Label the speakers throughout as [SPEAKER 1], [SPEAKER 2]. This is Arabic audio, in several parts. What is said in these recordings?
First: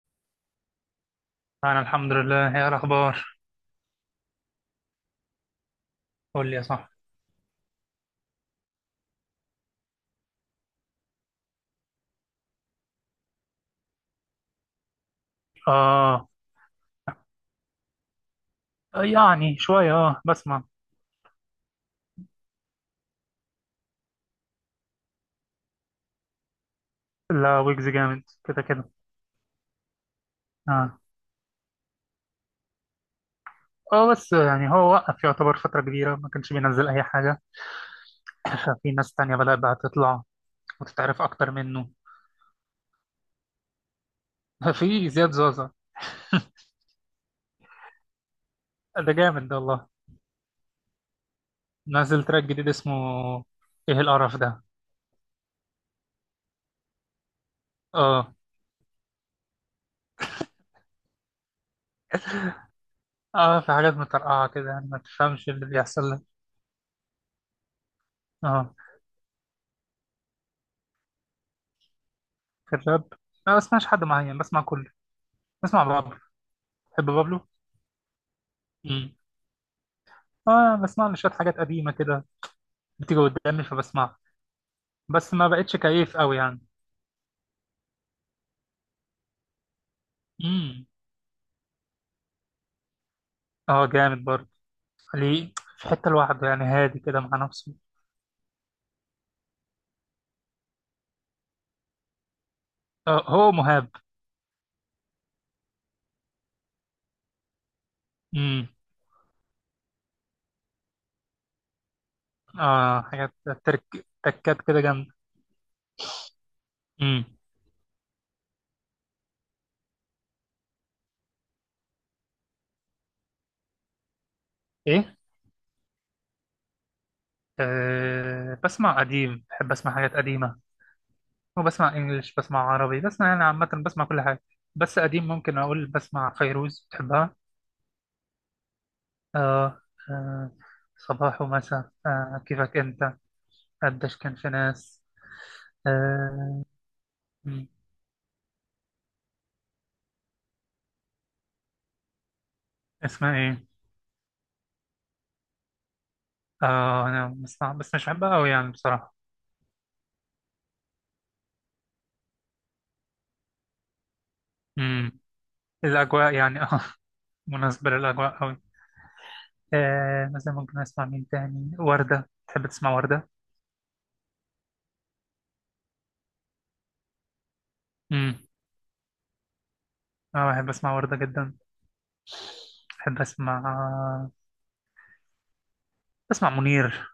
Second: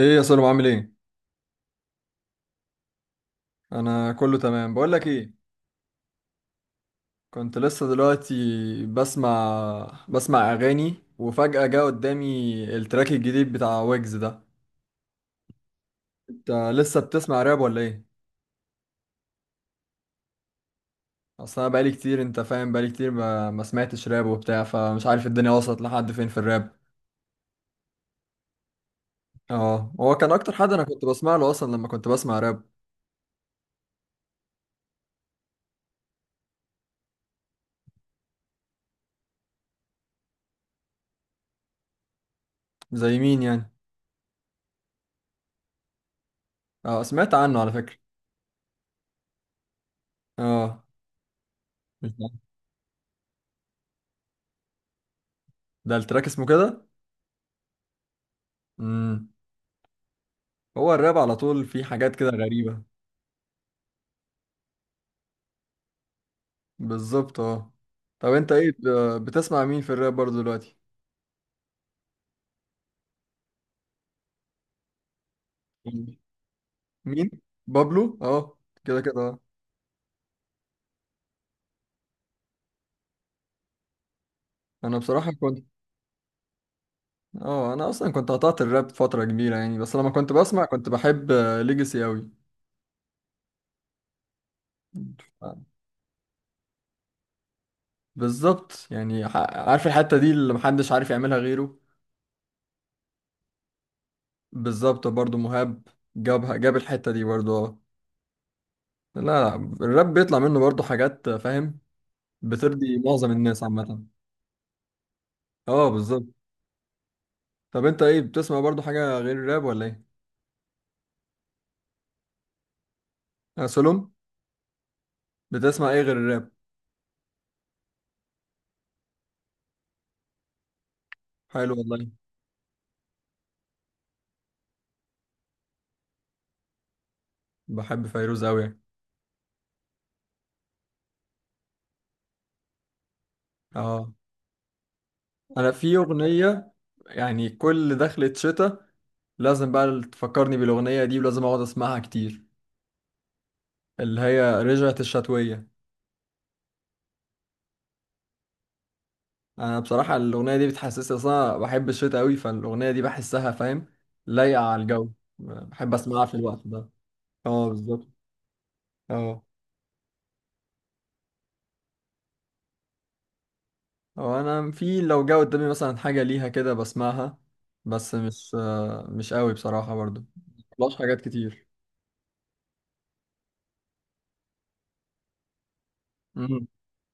[SPEAKER 1] ايه يا سلام، عامل ايه؟
[SPEAKER 2] أنا الحمد لله، هي الأخبار.
[SPEAKER 1] انا كله تمام. بقول لك ايه،
[SPEAKER 2] قول لي يا صاحبي.
[SPEAKER 1] كنت لسه دلوقتي بسمع اغاني وفجأة جه قدامي التراك الجديد بتاع ويجز ده.
[SPEAKER 2] آه.
[SPEAKER 1] انت لسه بتسمع راب ولا ايه؟
[SPEAKER 2] يعني شوية بسمع.
[SPEAKER 1] اصل انا بقالي كتير، انت فاهم، بقالي كتير ما سمعتش راب وبتاع، فمش عارف الدنيا وصلت لحد فين في الراب.
[SPEAKER 2] لا، ويجز جامد كده كده.
[SPEAKER 1] اه، هو كان اكتر حد انا
[SPEAKER 2] آه.
[SPEAKER 1] كنت بسمع له اصلا لما كنت بسمع راب.
[SPEAKER 2] آه، بس يعني هو وقف يعتبر فترة كبيرة، ما كانش بينزل أي حاجة. كان في ناس تانية بدأت بقى تطلع وتتعرف أكتر منه.
[SPEAKER 1] زي مين يعني؟
[SPEAKER 2] في زياد زوزة.
[SPEAKER 1] اه، سمعت عنه على فكرة.
[SPEAKER 2] ده جامد ده والله.
[SPEAKER 1] اه. مش
[SPEAKER 2] نازل
[SPEAKER 1] ده؟
[SPEAKER 2] تراك جديد اسمه. إيه القرف ده؟
[SPEAKER 1] ده التراك اسمه كده.
[SPEAKER 2] آه.
[SPEAKER 1] امم هو الراب على طول فيه حاجات كده غريبة.
[SPEAKER 2] آه، في حاجات مترقعة كده، يعني ما تفهمش اللي بيحصل لك.
[SPEAKER 1] بالظبط اه. طب انت ايه
[SPEAKER 2] آه.
[SPEAKER 1] بتسمع مين في الراب برضه دلوقتي؟
[SPEAKER 2] في الراب. ما بسمعش حد معين، بسمع كله. بسمع بابلو. تحب
[SPEAKER 1] مين؟
[SPEAKER 2] بابلو؟
[SPEAKER 1] بابلو اه. كده
[SPEAKER 2] مم.
[SPEAKER 1] كده اه.
[SPEAKER 2] اه، بسمع له شوية حاجات قديمة كده، بتيجي قدامي فبسمعها.
[SPEAKER 1] انا بصراحة
[SPEAKER 2] بس ما
[SPEAKER 1] كنت،
[SPEAKER 2] بقتش كيف قوي يعني.
[SPEAKER 1] اه انا اصلا كنت قطعت الراب فترة كبيرة يعني، بس لما كنت بسمع
[SPEAKER 2] امم.
[SPEAKER 1] كنت بحب ليجاسي اوي.
[SPEAKER 2] اه جامد برضه. ليه؟ في حتة لوحده يعني، هادي كده مع نفسه.
[SPEAKER 1] بالظبط يعني، عارف الحتة دي اللي محدش عارف يعملها غيره.
[SPEAKER 2] آه هو مهاب.
[SPEAKER 1] بالظبط، برضه مهاب جابها، جاب الحتة دي برضه اه.
[SPEAKER 2] امم.
[SPEAKER 1] لا لا، الراب بيطلع منه برضه حاجات، فاهم، بترضي
[SPEAKER 2] اه
[SPEAKER 1] معظم
[SPEAKER 2] حاجات.
[SPEAKER 1] الناس
[SPEAKER 2] ترك.
[SPEAKER 1] عامة.
[SPEAKER 2] تكات كده جامدة.
[SPEAKER 1] اه بالظبط.
[SPEAKER 2] امم.
[SPEAKER 1] طب انت ايه بتسمع برضه حاجة غير الراب ولا ايه؟ سلوم،
[SPEAKER 2] ايه.
[SPEAKER 1] بتسمع ايه غير الراب؟
[SPEAKER 2] آه بسمع قديم، بحب اسمع حاجات قديمة.
[SPEAKER 1] حلو
[SPEAKER 2] وبسمع
[SPEAKER 1] والله.
[SPEAKER 2] انجلش، بسمع عربي، بسمع يعني عامة، بسمع كل حاجة. بس قديم، ممكن اقول بسمع فيروز. بتحبها؟
[SPEAKER 1] بحب فيروز قوي يعني.
[SPEAKER 2] اه. آه. صباح ومساء، كيفك انت.
[SPEAKER 1] اه،
[SPEAKER 2] قديش كان في ناس.
[SPEAKER 1] انا في
[SPEAKER 2] آه.
[SPEAKER 1] اغنيه، يعني
[SPEAKER 2] م.
[SPEAKER 1] كل دخلة شتاء لازم بقى تفكرني بالاغنيه دي ولازم اقعد اسمعها كتير.
[SPEAKER 2] اسمها ايه؟
[SPEAKER 1] اللي هي رجعت الشتويه.
[SPEAKER 2] اه، انا بسمع بس مش بحبها قوي يعني بصراحة.
[SPEAKER 1] انا بصراحه الاغنيه دي بتحسسني، اصلا بحب الشتاء قوي، فالاغنيه دي بحسها، فاهم، لايقه على الجو.
[SPEAKER 2] امم.
[SPEAKER 1] بحب اسمعها في
[SPEAKER 2] الاجواء
[SPEAKER 1] الوقت
[SPEAKER 2] يعني
[SPEAKER 1] ده. اه
[SPEAKER 2] مناسبة
[SPEAKER 1] بالظبط
[SPEAKER 2] للاجواء قوي.
[SPEAKER 1] اه.
[SPEAKER 2] آه مثلا، ممكن اسمع مين تاني، وردة. تحب تسمع وردة؟
[SPEAKER 1] هو انا في لو جه قدامي مثلا حاجه ليها كده بسمعها، بس
[SPEAKER 2] امم.
[SPEAKER 1] مش مش قوي بصراحه برضو.
[SPEAKER 2] اه بحب
[SPEAKER 1] مبسمعش
[SPEAKER 2] اسمع وردة
[SPEAKER 1] حاجات
[SPEAKER 2] جدا.
[SPEAKER 1] كتير.
[SPEAKER 2] بحب اسمع
[SPEAKER 1] امم،
[SPEAKER 2] منير.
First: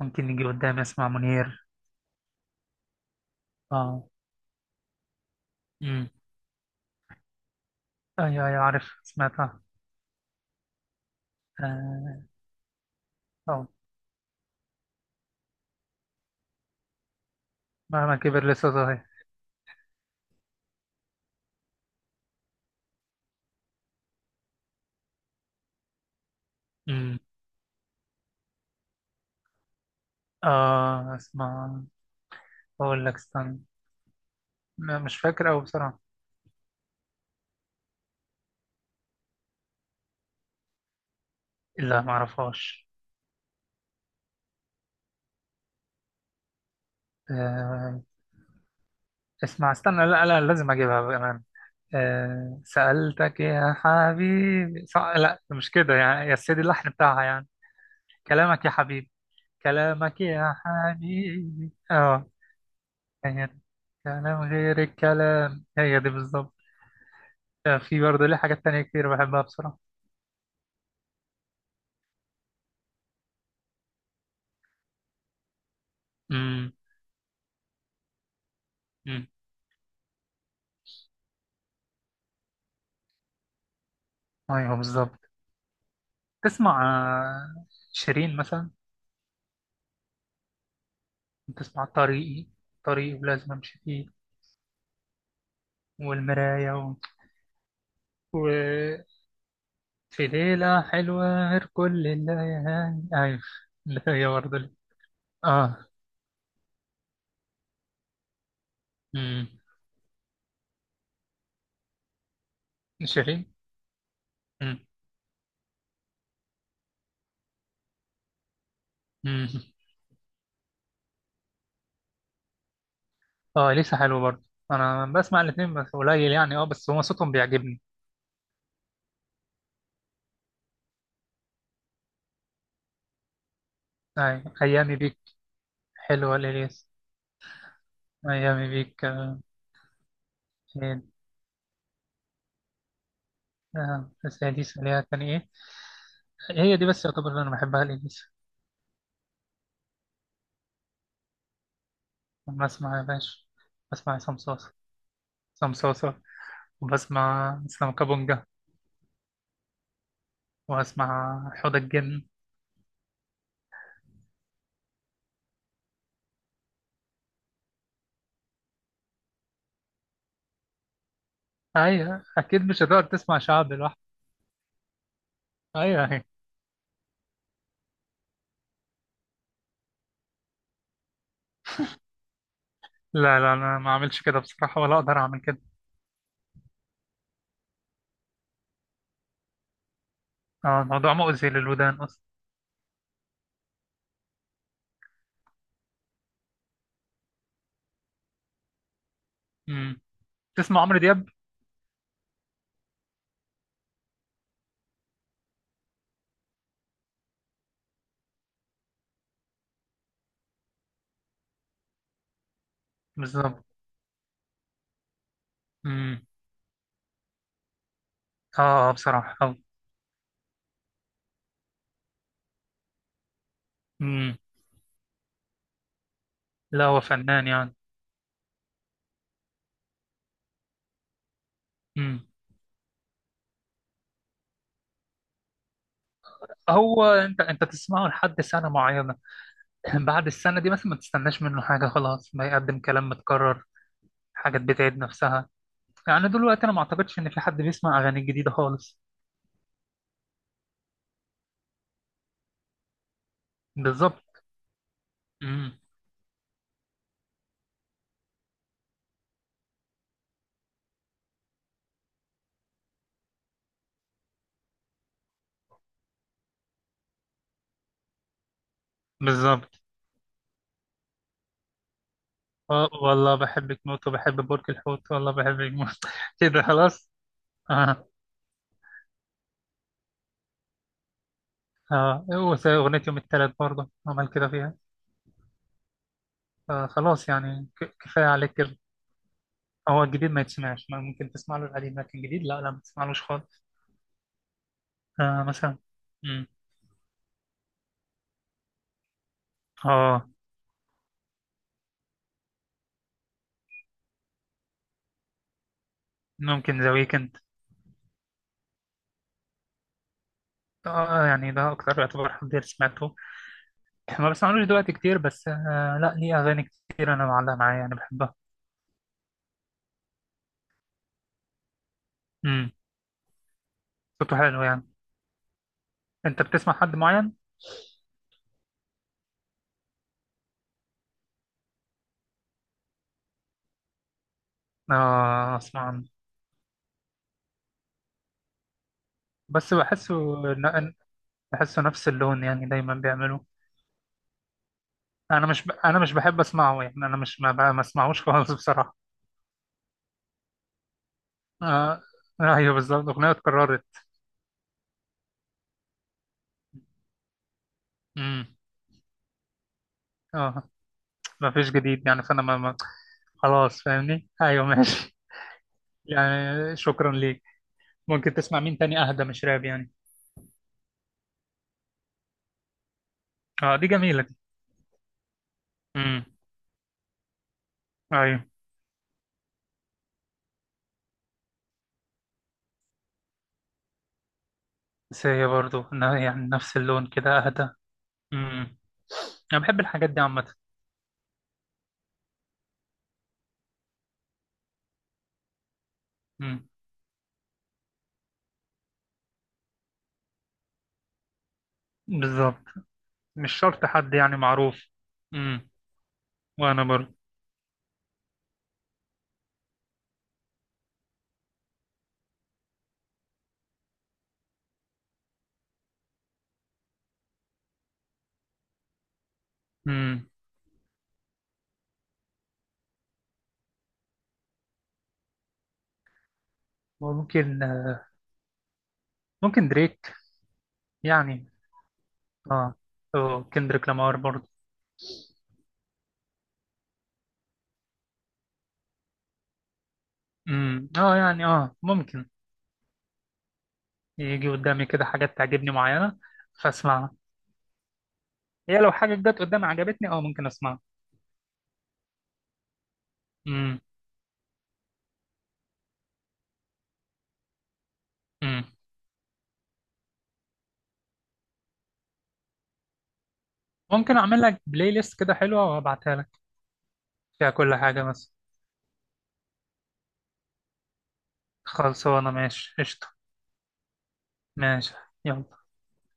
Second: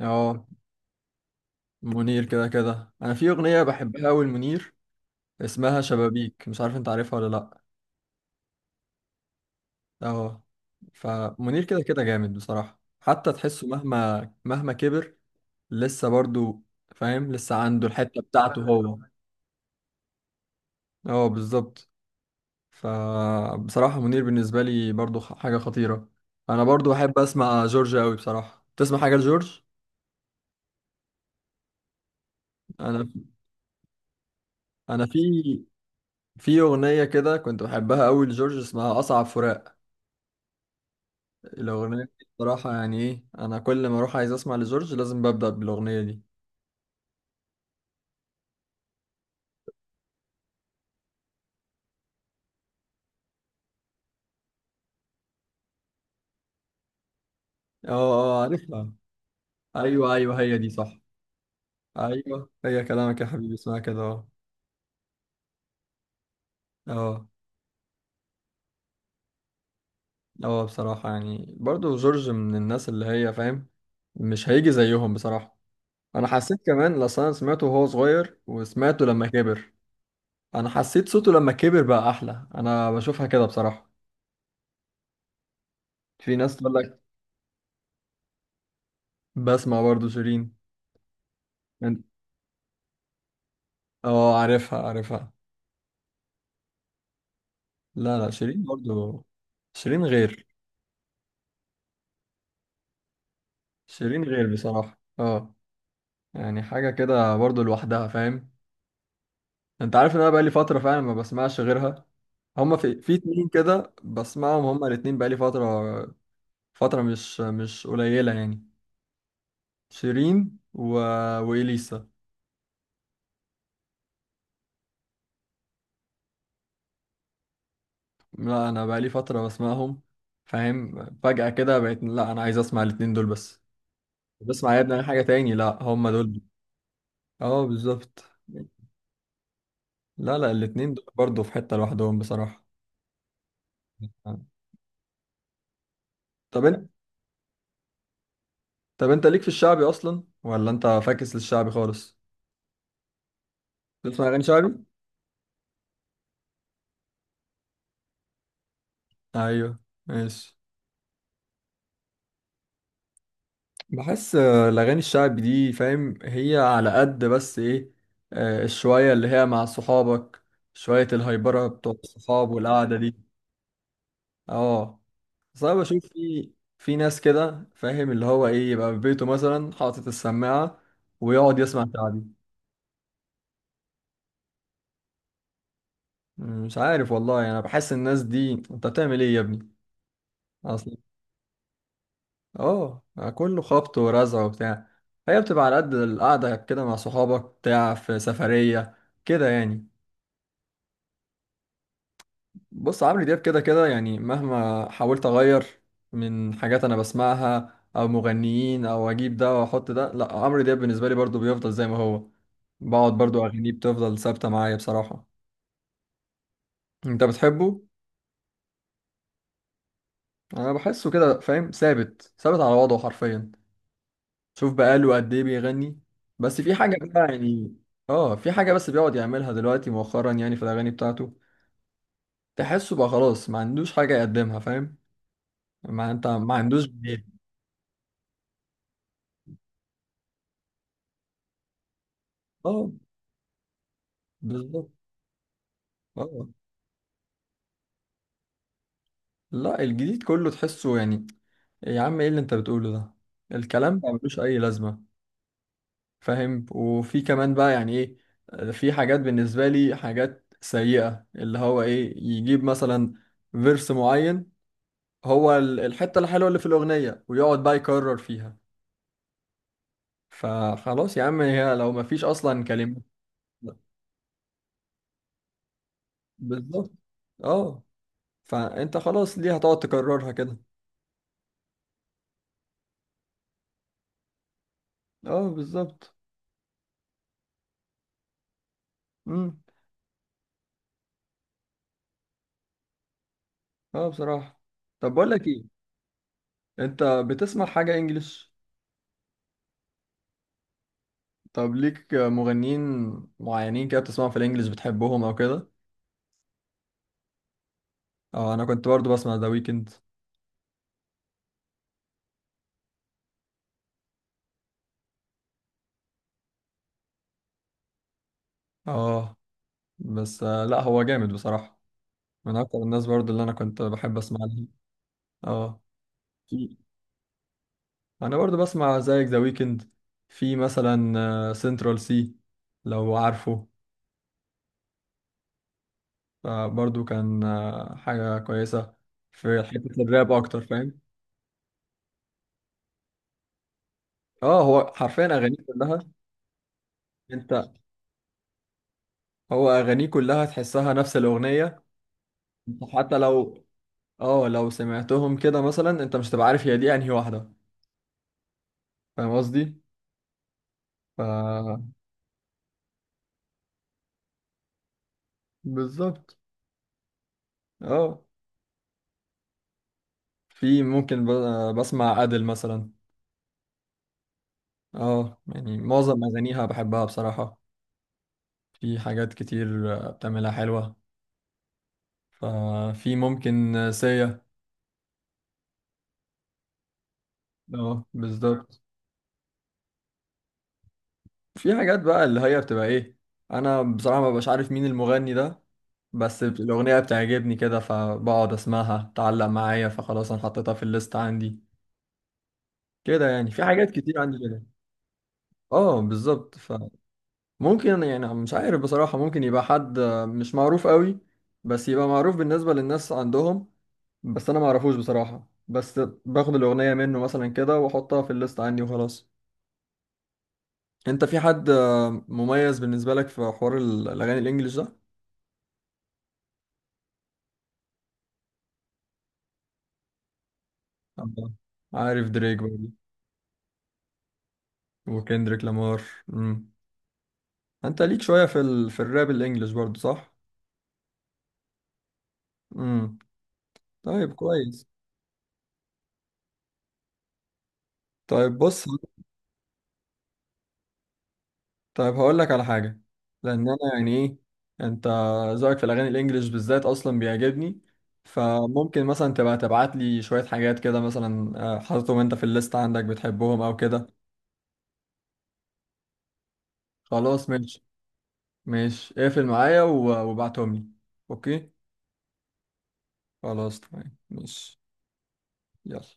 [SPEAKER 2] ممكن يجي قدامي، اسمع منير.
[SPEAKER 1] منير كده كده، انا في اغنيه
[SPEAKER 2] اه.
[SPEAKER 1] بحبها قوي منير، اسمها
[SPEAKER 2] امم.
[SPEAKER 1] شبابيك، مش عارف انت عارفها ولا لا.
[SPEAKER 2] ايوه ايوه، عارف سمعتها.
[SPEAKER 1] اه. فمنير كده كده
[SPEAKER 2] اه.
[SPEAKER 1] جامد بصراحه، حتى تحسه
[SPEAKER 2] أو.
[SPEAKER 1] مهما مهما كبر لسه برضو، فاهم، لسه عنده
[SPEAKER 2] مهما
[SPEAKER 1] الحته
[SPEAKER 2] كبر
[SPEAKER 1] بتاعته
[SPEAKER 2] لسه
[SPEAKER 1] هو.
[SPEAKER 2] صغير.
[SPEAKER 1] اه بالظبط. فبصراحة منير بالنسبة لي برضو حاجة خطيرة. أنا برضو
[SPEAKER 2] امم.
[SPEAKER 1] بحب أسمع جورج أوي بصراحة. تسمع حاجة لجورج؟
[SPEAKER 2] اه. اسمع. اقول
[SPEAKER 1] أنا
[SPEAKER 2] لك استنى.
[SPEAKER 1] أنا
[SPEAKER 2] مش
[SPEAKER 1] في
[SPEAKER 2] فاكر أوي بصراحة.
[SPEAKER 1] أغنية كده كنت بحبها أوي لجورج، اسمها أصعب فراق.
[SPEAKER 2] لا،
[SPEAKER 1] الأغنية دي بصراحة
[SPEAKER 2] معرفهاش.
[SPEAKER 1] يعني إيه، أنا كل ما أروح عايز أسمع لجورج لازم ببدأ بالأغنية دي.
[SPEAKER 2] آه، اسمع استنى، لا لا لازم أجيبها كمان. آه، سألتك يا حبيبي صح، لا مش كده يعني، يا سيدي اللحن بتاعها يعني.
[SPEAKER 1] أه أه،
[SPEAKER 2] كلامك يا
[SPEAKER 1] عارفها.
[SPEAKER 2] حبيبي.
[SPEAKER 1] أيوه
[SPEAKER 2] كلامك
[SPEAKER 1] أيوه،
[SPEAKER 2] يا
[SPEAKER 1] هي دي صح.
[SPEAKER 2] حبيبي اه.
[SPEAKER 1] أيوه، هي كلامك يا
[SPEAKER 2] هي
[SPEAKER 1] حبيبي
[SPEAKER 2] دي.
[SPEAKER 1] اسمها كده، أه.
[SPEAKER 2] كلام غير الكلام، هي دي بالظبط.
[SPEAKER 1] أه.
[SPEAKER 2] آه، في برضه ليه حاجات تانية كتير بحبها بصراحة.
[SPEAKER 1] أه بصراحة يعني برضو جورج من الناس اللي هي، فاهم، مش هيجي زيهم بصراحة. انا حسيت
[SPEAKER 2] امم.
[SPEAKER 1] كمان لأصل انا سمعته وهو صغير وسمعته
[SPEAKER 2] أمم.
[SPEAKER 1] لما كبر. انا حسيت صوته لما كبر بقى احلى، انا بشوفها كده بصراحة.
[SPEAKER 2] ايوه بالظبط.
[SPEAKER 1] في ناس تقول
[SPEAKER 2] تسمع
[SPEAKER 1] لك،
[SPEAKER 2] شيرين مثلا؟
[SPEAKER 1] بسمع برضو شيرين.
[SPEAKER 2] تسمع
[SPEAKER 1] أنت-
[SPEAKER 2] طريقي؟ طريقي ولازم امشي فيه.
[SPEAKER 1] اه عارفها عارفها.
[SPEAKER 2] والمراية
[SPEAKER 1] لا لا شيرين
[SPEAKER 2] وفي
[SPEAKER 1] برضو، شيرين غير،
[SPEAKER 2] ليلة حلوة غير كل الليالي، أيوة. اللي
[SPEAKER 1] شيرين
[SPEAKER 2] هي
[SPEAKER 1] غير
[SPEAKER 2] برضه.
[SPEAKER 1] بصراحة اه.
[SPEAKER 2] آه.
[SPEAKER 1] يعني حاجة كده برضو لوحدها، فاهم.
[SPEAKER 2] أمم.
[SPEAKER 1] انت عارف ان انا بقالي فترة فعلا ما بسمعش غيرها. هما في
[SPEAKER 2] شيرين.
[SPEAKER 1] اتنين كده بسمعهم،
[SPEAKER 2] أمم.
[SPEAKER 1] هما الاتنين بقالي فترة، فترة مش قليلة يعني.
[SPEAKER 2] أمم.
[SPEAKER 1] شيرين و... وإليسا.
[SPEAKER 2] آه لسه حلو برضه. أنا بسمع الاتنين بس قليل يعني، بس هو صوتهم بيعجبني.
[SPEAKER 1] لا انا بقالي فتره بسمعهم، فاهم، فجاه كده بقيت لا، انا عايز اسمع الاتنين دول بس.
[SPEAKER 2] أيوة،
[SPEAKER 1] بسمع يا ابني
[SPEAKER 2] أيامي
[SPEAKER 1] أي
[SPEAKER 2] بيك.
[SPEAKER 1] حاجه تاني، لا هم
[SPEAKER 2] حلوة
[SPEAKER 1] دول.
[SPEAKER 2] لإليس.
[SPEAKER 1] اه بالظبط.
[SPEAKER 2] أيامي بيك
[SPEAKER 1] لا لا الاتنين
[SPEAKER 2] إيه،
[SPEAKER 1] دول برضه في حته لوحدهم بصراحه.
[SPEAKER 2] بس هي دي سريعة كان إيه؟
[SPEAKER 1] طب
[SPEAKER 2] هي دي
[SPEAKER 1] انت
[SPEAKER 2] بس يعتبر اللي أنا بحبها لإليس.
[SPEAKER 1] طب انت ليك في الشعبي اصلا ولا انت فاكس للشعبي خالص؟
[SPEAKER 2] بسمع يا باشا، بسمع
[SPEAKER 1] بتسمع
[SPEAKER 2] عصام
[SPEAKER 1] اغاني
[SPEAKER 2] صاصا.
[SPEAKER 1] شعبي؟
[SPEAKER 2] عصام صاصا، وبسمع إسلام كابونجا.
[SPEAKER 1] ايوه ماشي.
[SPEAKER 2] واسمع حوض الجن.
[SPEAKER 1] بحس الاغاني الشعبي دي، فاهم، هي على قد بس ايه، الشويه اللي هي مع صحابك، شويه الهايبره بتوع
[SPEAKER 2] ايوه
[SPEAKER 1] الصحاب
[SPEAKER 2] اكيد، مش
[SPEAKER 1] والقعده
[SPEAKER 2] هتقدر
[SPEAKER 1] دي.
[SPEAKER 2] تسمع شعب لوحدك.
[SPEAKER 1] اه. اصل انا
[SPEAKER 2] ايوه
[SPEAKER 1] بشوف
[SPEAKER 2] ايوه.
[SPEAKER 1] في، في ناس كده، فاهم، اللي هو ايه يبقى في بيته مثلا حاطط السماعة ويقعد يسمع شعبي.
[SPEAKER 2] لا لا، انا ما اعملش كده بصراحه، ولا اقدر اعمل كده.
[SPEAKER 1] مش عارف والله يعني، انا بحس الناس دي انت بتعمل ايه يا ابني
[SPEAKER 2] اه،
[SPEAKER 1] اصلا.
[SPEAKER 2] الموضوع مؤذي للودان اصلا.
[SPEAKER 1] اه يعني كله خبط ورزع وبتاع. هي بتبقى على قد القعدة كده مع صحابك بتاع في سفرية كده يعني.
[SPEAKER 2] امم. تسمع عمرو دياب؟
[SPEAKER 1] بص، عمرو دياب كده كده يعني، مهما حاولت اغير من حاجات انا بسمعها او مغنيين او اجيب ده واحط ده، لا عمرو دياب بالنسبه لي برضو بيفضل زي ما هو. بقعد برضو
[SPEAKER 2] بالظبط.
[SPEAKER 1] اغانيه بتفضل ثابته معايا بصراحه.
[SPEAKER 2] امم.
[SPEAKER 1] انت بتحبه؟
[SPEAKER 2] اه. آه، بصراحه
[SPEAKER 1] انا بحسه كده، فاهم، ثابت ثابت على وضعه حرفيا.
[SPEAKER 2] امم.
[SPEAKER 1] شوف بقاله قد ايه بيغني. بس في
[SPEAKER 2] لا،
[SPEAKER 1] حاجه
[SPEAKER 2] هو
[SPEAKER 1] بقى
[SPEAKER 2] فنان يعني.
[SPEAKER 1] يعني، اه في حاجه بس بيقعد يعملها دلوقتي مؤخرا يعني في الاغاني بتاعته.
[SPEAKER 2] امم.
[SPEAKER 1] تحسه بقى خلاص ما عندوش حاجه يقدمها، فاهم. ما انت ما عندوش
[SPEAKER 2] هو
[SPEAKER 1] جديد.
[SPEAKER 2] انت تسمعه لحد سنه معينه. بعد السنه دي مثلا ما تستناش منه حاجه، خلاص ما يقدم
[SPEAKER 1] اه
[SPEAKER 2] كلام متكرر. حاجات
[SPEAKER 1] بالظبط.
[SPEAKER 2] بتعيد نفسها. يعني
[SPEAKER 1] اه
[SPEAKER 2] دلوقتي انا ما اعتقدش ان في حد بيسمع اغاني جديده خالص.
[SPEAKER 1] لا الجديد كله تحسه يعني، يا عم ايه اللي انت بتقوله ده، الكلام ما ملوش
[SPEAKER 2] بالظبط.
[SPEAKER 1] اي لازمه،
[SPEAKER 2] امم.
[SPEAKER 1] فاهم. وفي كمان بقى يعني ايه، في حاجات بالنسبه لي حاجات سيئه اللي هو ايه يجيب مثلا فيرس معين، هو الحته الحلوه اللي في الاغنيه ويقعد بقى يكرر فيها.
[SPEAKER 2] بالظبط.
[SPEAKER 1] فخلاص يا عم، هي لو ما فيش اصلا
[SPEAKER 2] آه،
[SPEAKER 1] كلمات.
[SPEAKER 2] والله بحبك موت، وبحب برج الحوت، والله بحبك موت. كده
[SPEAKER 1] بالظبط
[SPEAKER 2] خلاص.
[SPEAKER 1] اه.
[SPEAKER 2] اه.
[SPEAKER 1] فانت خلاص ليه هتقعد تكررها كده؟
[SPEAKER 2] اه. أغنية يوم التلات برضه عمل كده فيها.
[SPEAKER 1] اه بالظبط.
[SPEAKER 2] آه خلاص يعني، كفاية عليك كده.
[SPEAKER 1] امم،
[SPEAKER 2] هو الجديد ما يتسمعش، ما ممكن تسمع له القديم، لكن الجديد لا لا ما تسمعلوش خالص.
[SPEAKER 1] اه بصراحه. طب بقول
[SPEAKER 2] آه
[SPEAKER 1] لك ايه،
[SPEAKER 2] مثلا. مم.
[SPEAKER 1] انت بتسمع حاجة انجليش؟
[SPEAKER 2] اه،
[SPEAKER 1] طب ليك مغنيين معينين كده بتسمعهم في الانجليش بتحبهم او كده؟
[SPEAKER 2] ممكن ذا ويكند.
[SPEAKER 1] اه انا كنت برضو بسمع ذا ويكند.
[SPEAKER 2] اه يعني ده أكتر يعتبر حد سمعته. ما بسمعلوش دلوقتي كتير، بس لا ليه أغاني كتير أنا معلقة معايا يعني بحبها.
[SPEAKER 1] اه، بس لا هو جامد بصراحة. من
[SPEAKER 2] مم.
[SPEAKER 1] اكتر الناس برضو اللي انا كنت بحب
[SPEAKER 2] صوته
[SPEAKER 1] اسمع
[SPEAKER 2] حلو
[SPEAKER 1] لهم.
[SPEAKER 2] يعني.
[SPEAKER 1] اه.
[SPEAKER 2] أنت بتسمع
[SPEAKER 1] في،
[SPEAKER 2] حد معين؟
[SPEAKER 1] انا برضو بسمع زيك ذا ويكند. في مثلا سنترال سي، لو عارفه.
[SPEAKER 2] اه اسمع.
[SPEAKER 1] برضو كان حاجة كويسة. في
[SPEAKER 2] بس
[SPEAKER 1] حتة
[SPEAKER 2] بحسه،
[SPEAKER 1] الراب اكتر،
[SPEAKER 2] ن-
[SPEAKER 1] فاهم.
[SPEAKER 2] بحسه نفس اللون، يعني دايما بيعملوه.
[SPEAKER 1] اه هو حرفيا اغانيه
[SPEAKER 2] انا
[SPEAKER 1] كلها.
[SPEAKER 2] مش بحب اسمعه يعني، انا مش
[SPEAKER 1] انت،
[SPEAKER 2] ما, ب... ما اسمعوش خالص. بصراحة.
[SPEAKER 1] هو اغانيه كلها تحسها نفس الاغنيه.
[SPEAKER 2] آه. ايوه
[SPEAKER 1] انت
[SPEAKER 2] بالظبط،
[SPEAKER 1] حتى
[SPEAKER 2] اغنية
[SPEAKER 1] لو،
[SPEAKER 2] اتكررت.
[SPEAKER 1] اه لو سمعتهم كده مثلا انت مش هتبقى عارف هي دي انهي واحده.
[SPEAKER 2] امم.
[SPEAKER 1] فاهم قصدي؟
[SPEAKER 2] اه. ما فيش
[SPEAKER 1] ف
[SPEAKER 2] جديد يعني، فانا ما... ما... خلاص فاهمني، ايوه ماشي.
[SPEAKER 1] بالظبط
[SPEAKER 2] يعني شكرا ليك.
[SPEAKER 1] اه.
[SPEAKER 2] ممكن تسمع مين تاني اهدى؟ مش راب يعني.
[SPEAKER 1] في ممكن بسمع ادل مثلا.
[SPEAKER 2] اه دي جميلة دي.
[SPEAKER 1] اه يعني معظم
[SPEAKER 2] امم.
[SPEAKER 1] اغانيها بحبها بصراحه.
[SPEAKER 2] ايوه.
[SPEAKER 1] في حاجات كتير بتعملها حلوه. ففي ممكن سيا.
[SPEAKER 2] بس هي برضه يعني نفس اللون كده، اهدى.
[SPEAKER 1] اه
[SPEAKER 2] امم.
[SPEAKER 1] بالظبط.
[SPEAKER 2] انا بحب الحاجات دي عامة.
[SPEAKER 1] في حاجات بقى اللي هي بتبقى ايه، انا بصراحة ما ببقاش عارف مين المغني ده، بس
[SPEAKER 2] امم.
[SPEAKER 1] الاغنية بتعجبني كده فبقعد اسمعها، تعلق معايا فخلاص انا حطيتها في الليست عندي.
[SPEAKER 2] بالظبط.
[SPEAKER 1] كده يعني
[SPEAKER 2] مش
[SPEAKER 1] في
[SPEAKER 2] شرط
[SPEAKER 1] حاجات
[SPEAKER 2] حد
[SPEAKER 1] كتير
[SPEAKER 2] يعني
[SPEAKER 1] عندي كده.
[SPEAKER 2] معروف. امم.
[SPEAKER 1] اه بالظبط.
[SPEAKER 2] وانا برضه.
[SPEAKER 1] فممكن يعني مش عارف بصراحة، ممكن يبقى حد مش معروف قوي، بس يبقى معروف بالنسبة للناس عندهم، بس انا ما اعرفوش بصراحة، بس باخد الاغنية منه مثلا كده واحطها في الليست عندي وخلاص.
[SPEAKER 2] امم.
[SPEAKER 1] انت في حد مميز بالنسبة لك في حوار الاغاني الانجليش ده؟
[SPEAKER 2] ممكن ممكن دريك يعني.
[SPEAKER 1] آه. عارف دريك
[SPEAKER 2] اه.
[SPEAKER 1] برضه
[SPEAKER 2] او كندريك لامار برضه.
[SPEAKER 1] وكندريك لامار. امم انت ليك شويه في في الراب الانجليش برضه صح؟
[SPEAKER 2] امم. اه يعني ممكن.
[SPEAKER 1] امم. طيب
[SPEAKER 2] يجي قدامي
[SPEAKER 1] كويس.
[SPEAKER 2] كده حاجات تعجبني معينة، فاسمعها.
[SPEAKER 1] طيب
[SPEAKER 2] هي
[SPEAKER 1] بص،
[SPEAKER 2] لو حاجة جت قدامي عجبتني، اه ممكن اسمعها.
[SPEAKER 1] طيب هقول لك على حاجه لان انا
[SPEAKER 2] امم.
[SPEAKER 1] يعني ايه، انت ذوقك في الاغاني الانجليش بالذات اصلا بيعجبني،
[SPEAKER 2] امم.
[SPEAKER 1] فممكن مثلا تبقى تبعت لي شويه حاجات كده مثلا حاططهم انت في الليست عندك بتحبهم او كده.
[SPEAKER 2] ممكن اعمل لك بلاي ليست كده حلوة وابعتها لك،
[SPEAKER 1] خلاص
[SPEAKER 2] فيها كل
[SPEAKER 1] ماشي.
[SPEAKER 2] حاجة بس.
[SPEAKER 1] ماشي اقفل معايا وابعتهم لي. اوكي.
[SPEAKER 2] خلصانة، ماشي، قشطة.
[SPEAKER 1] خلاص تمام ماشي.
[SPEAKER 2] ماشي. يلا.
[SPEAKER 1] يلا.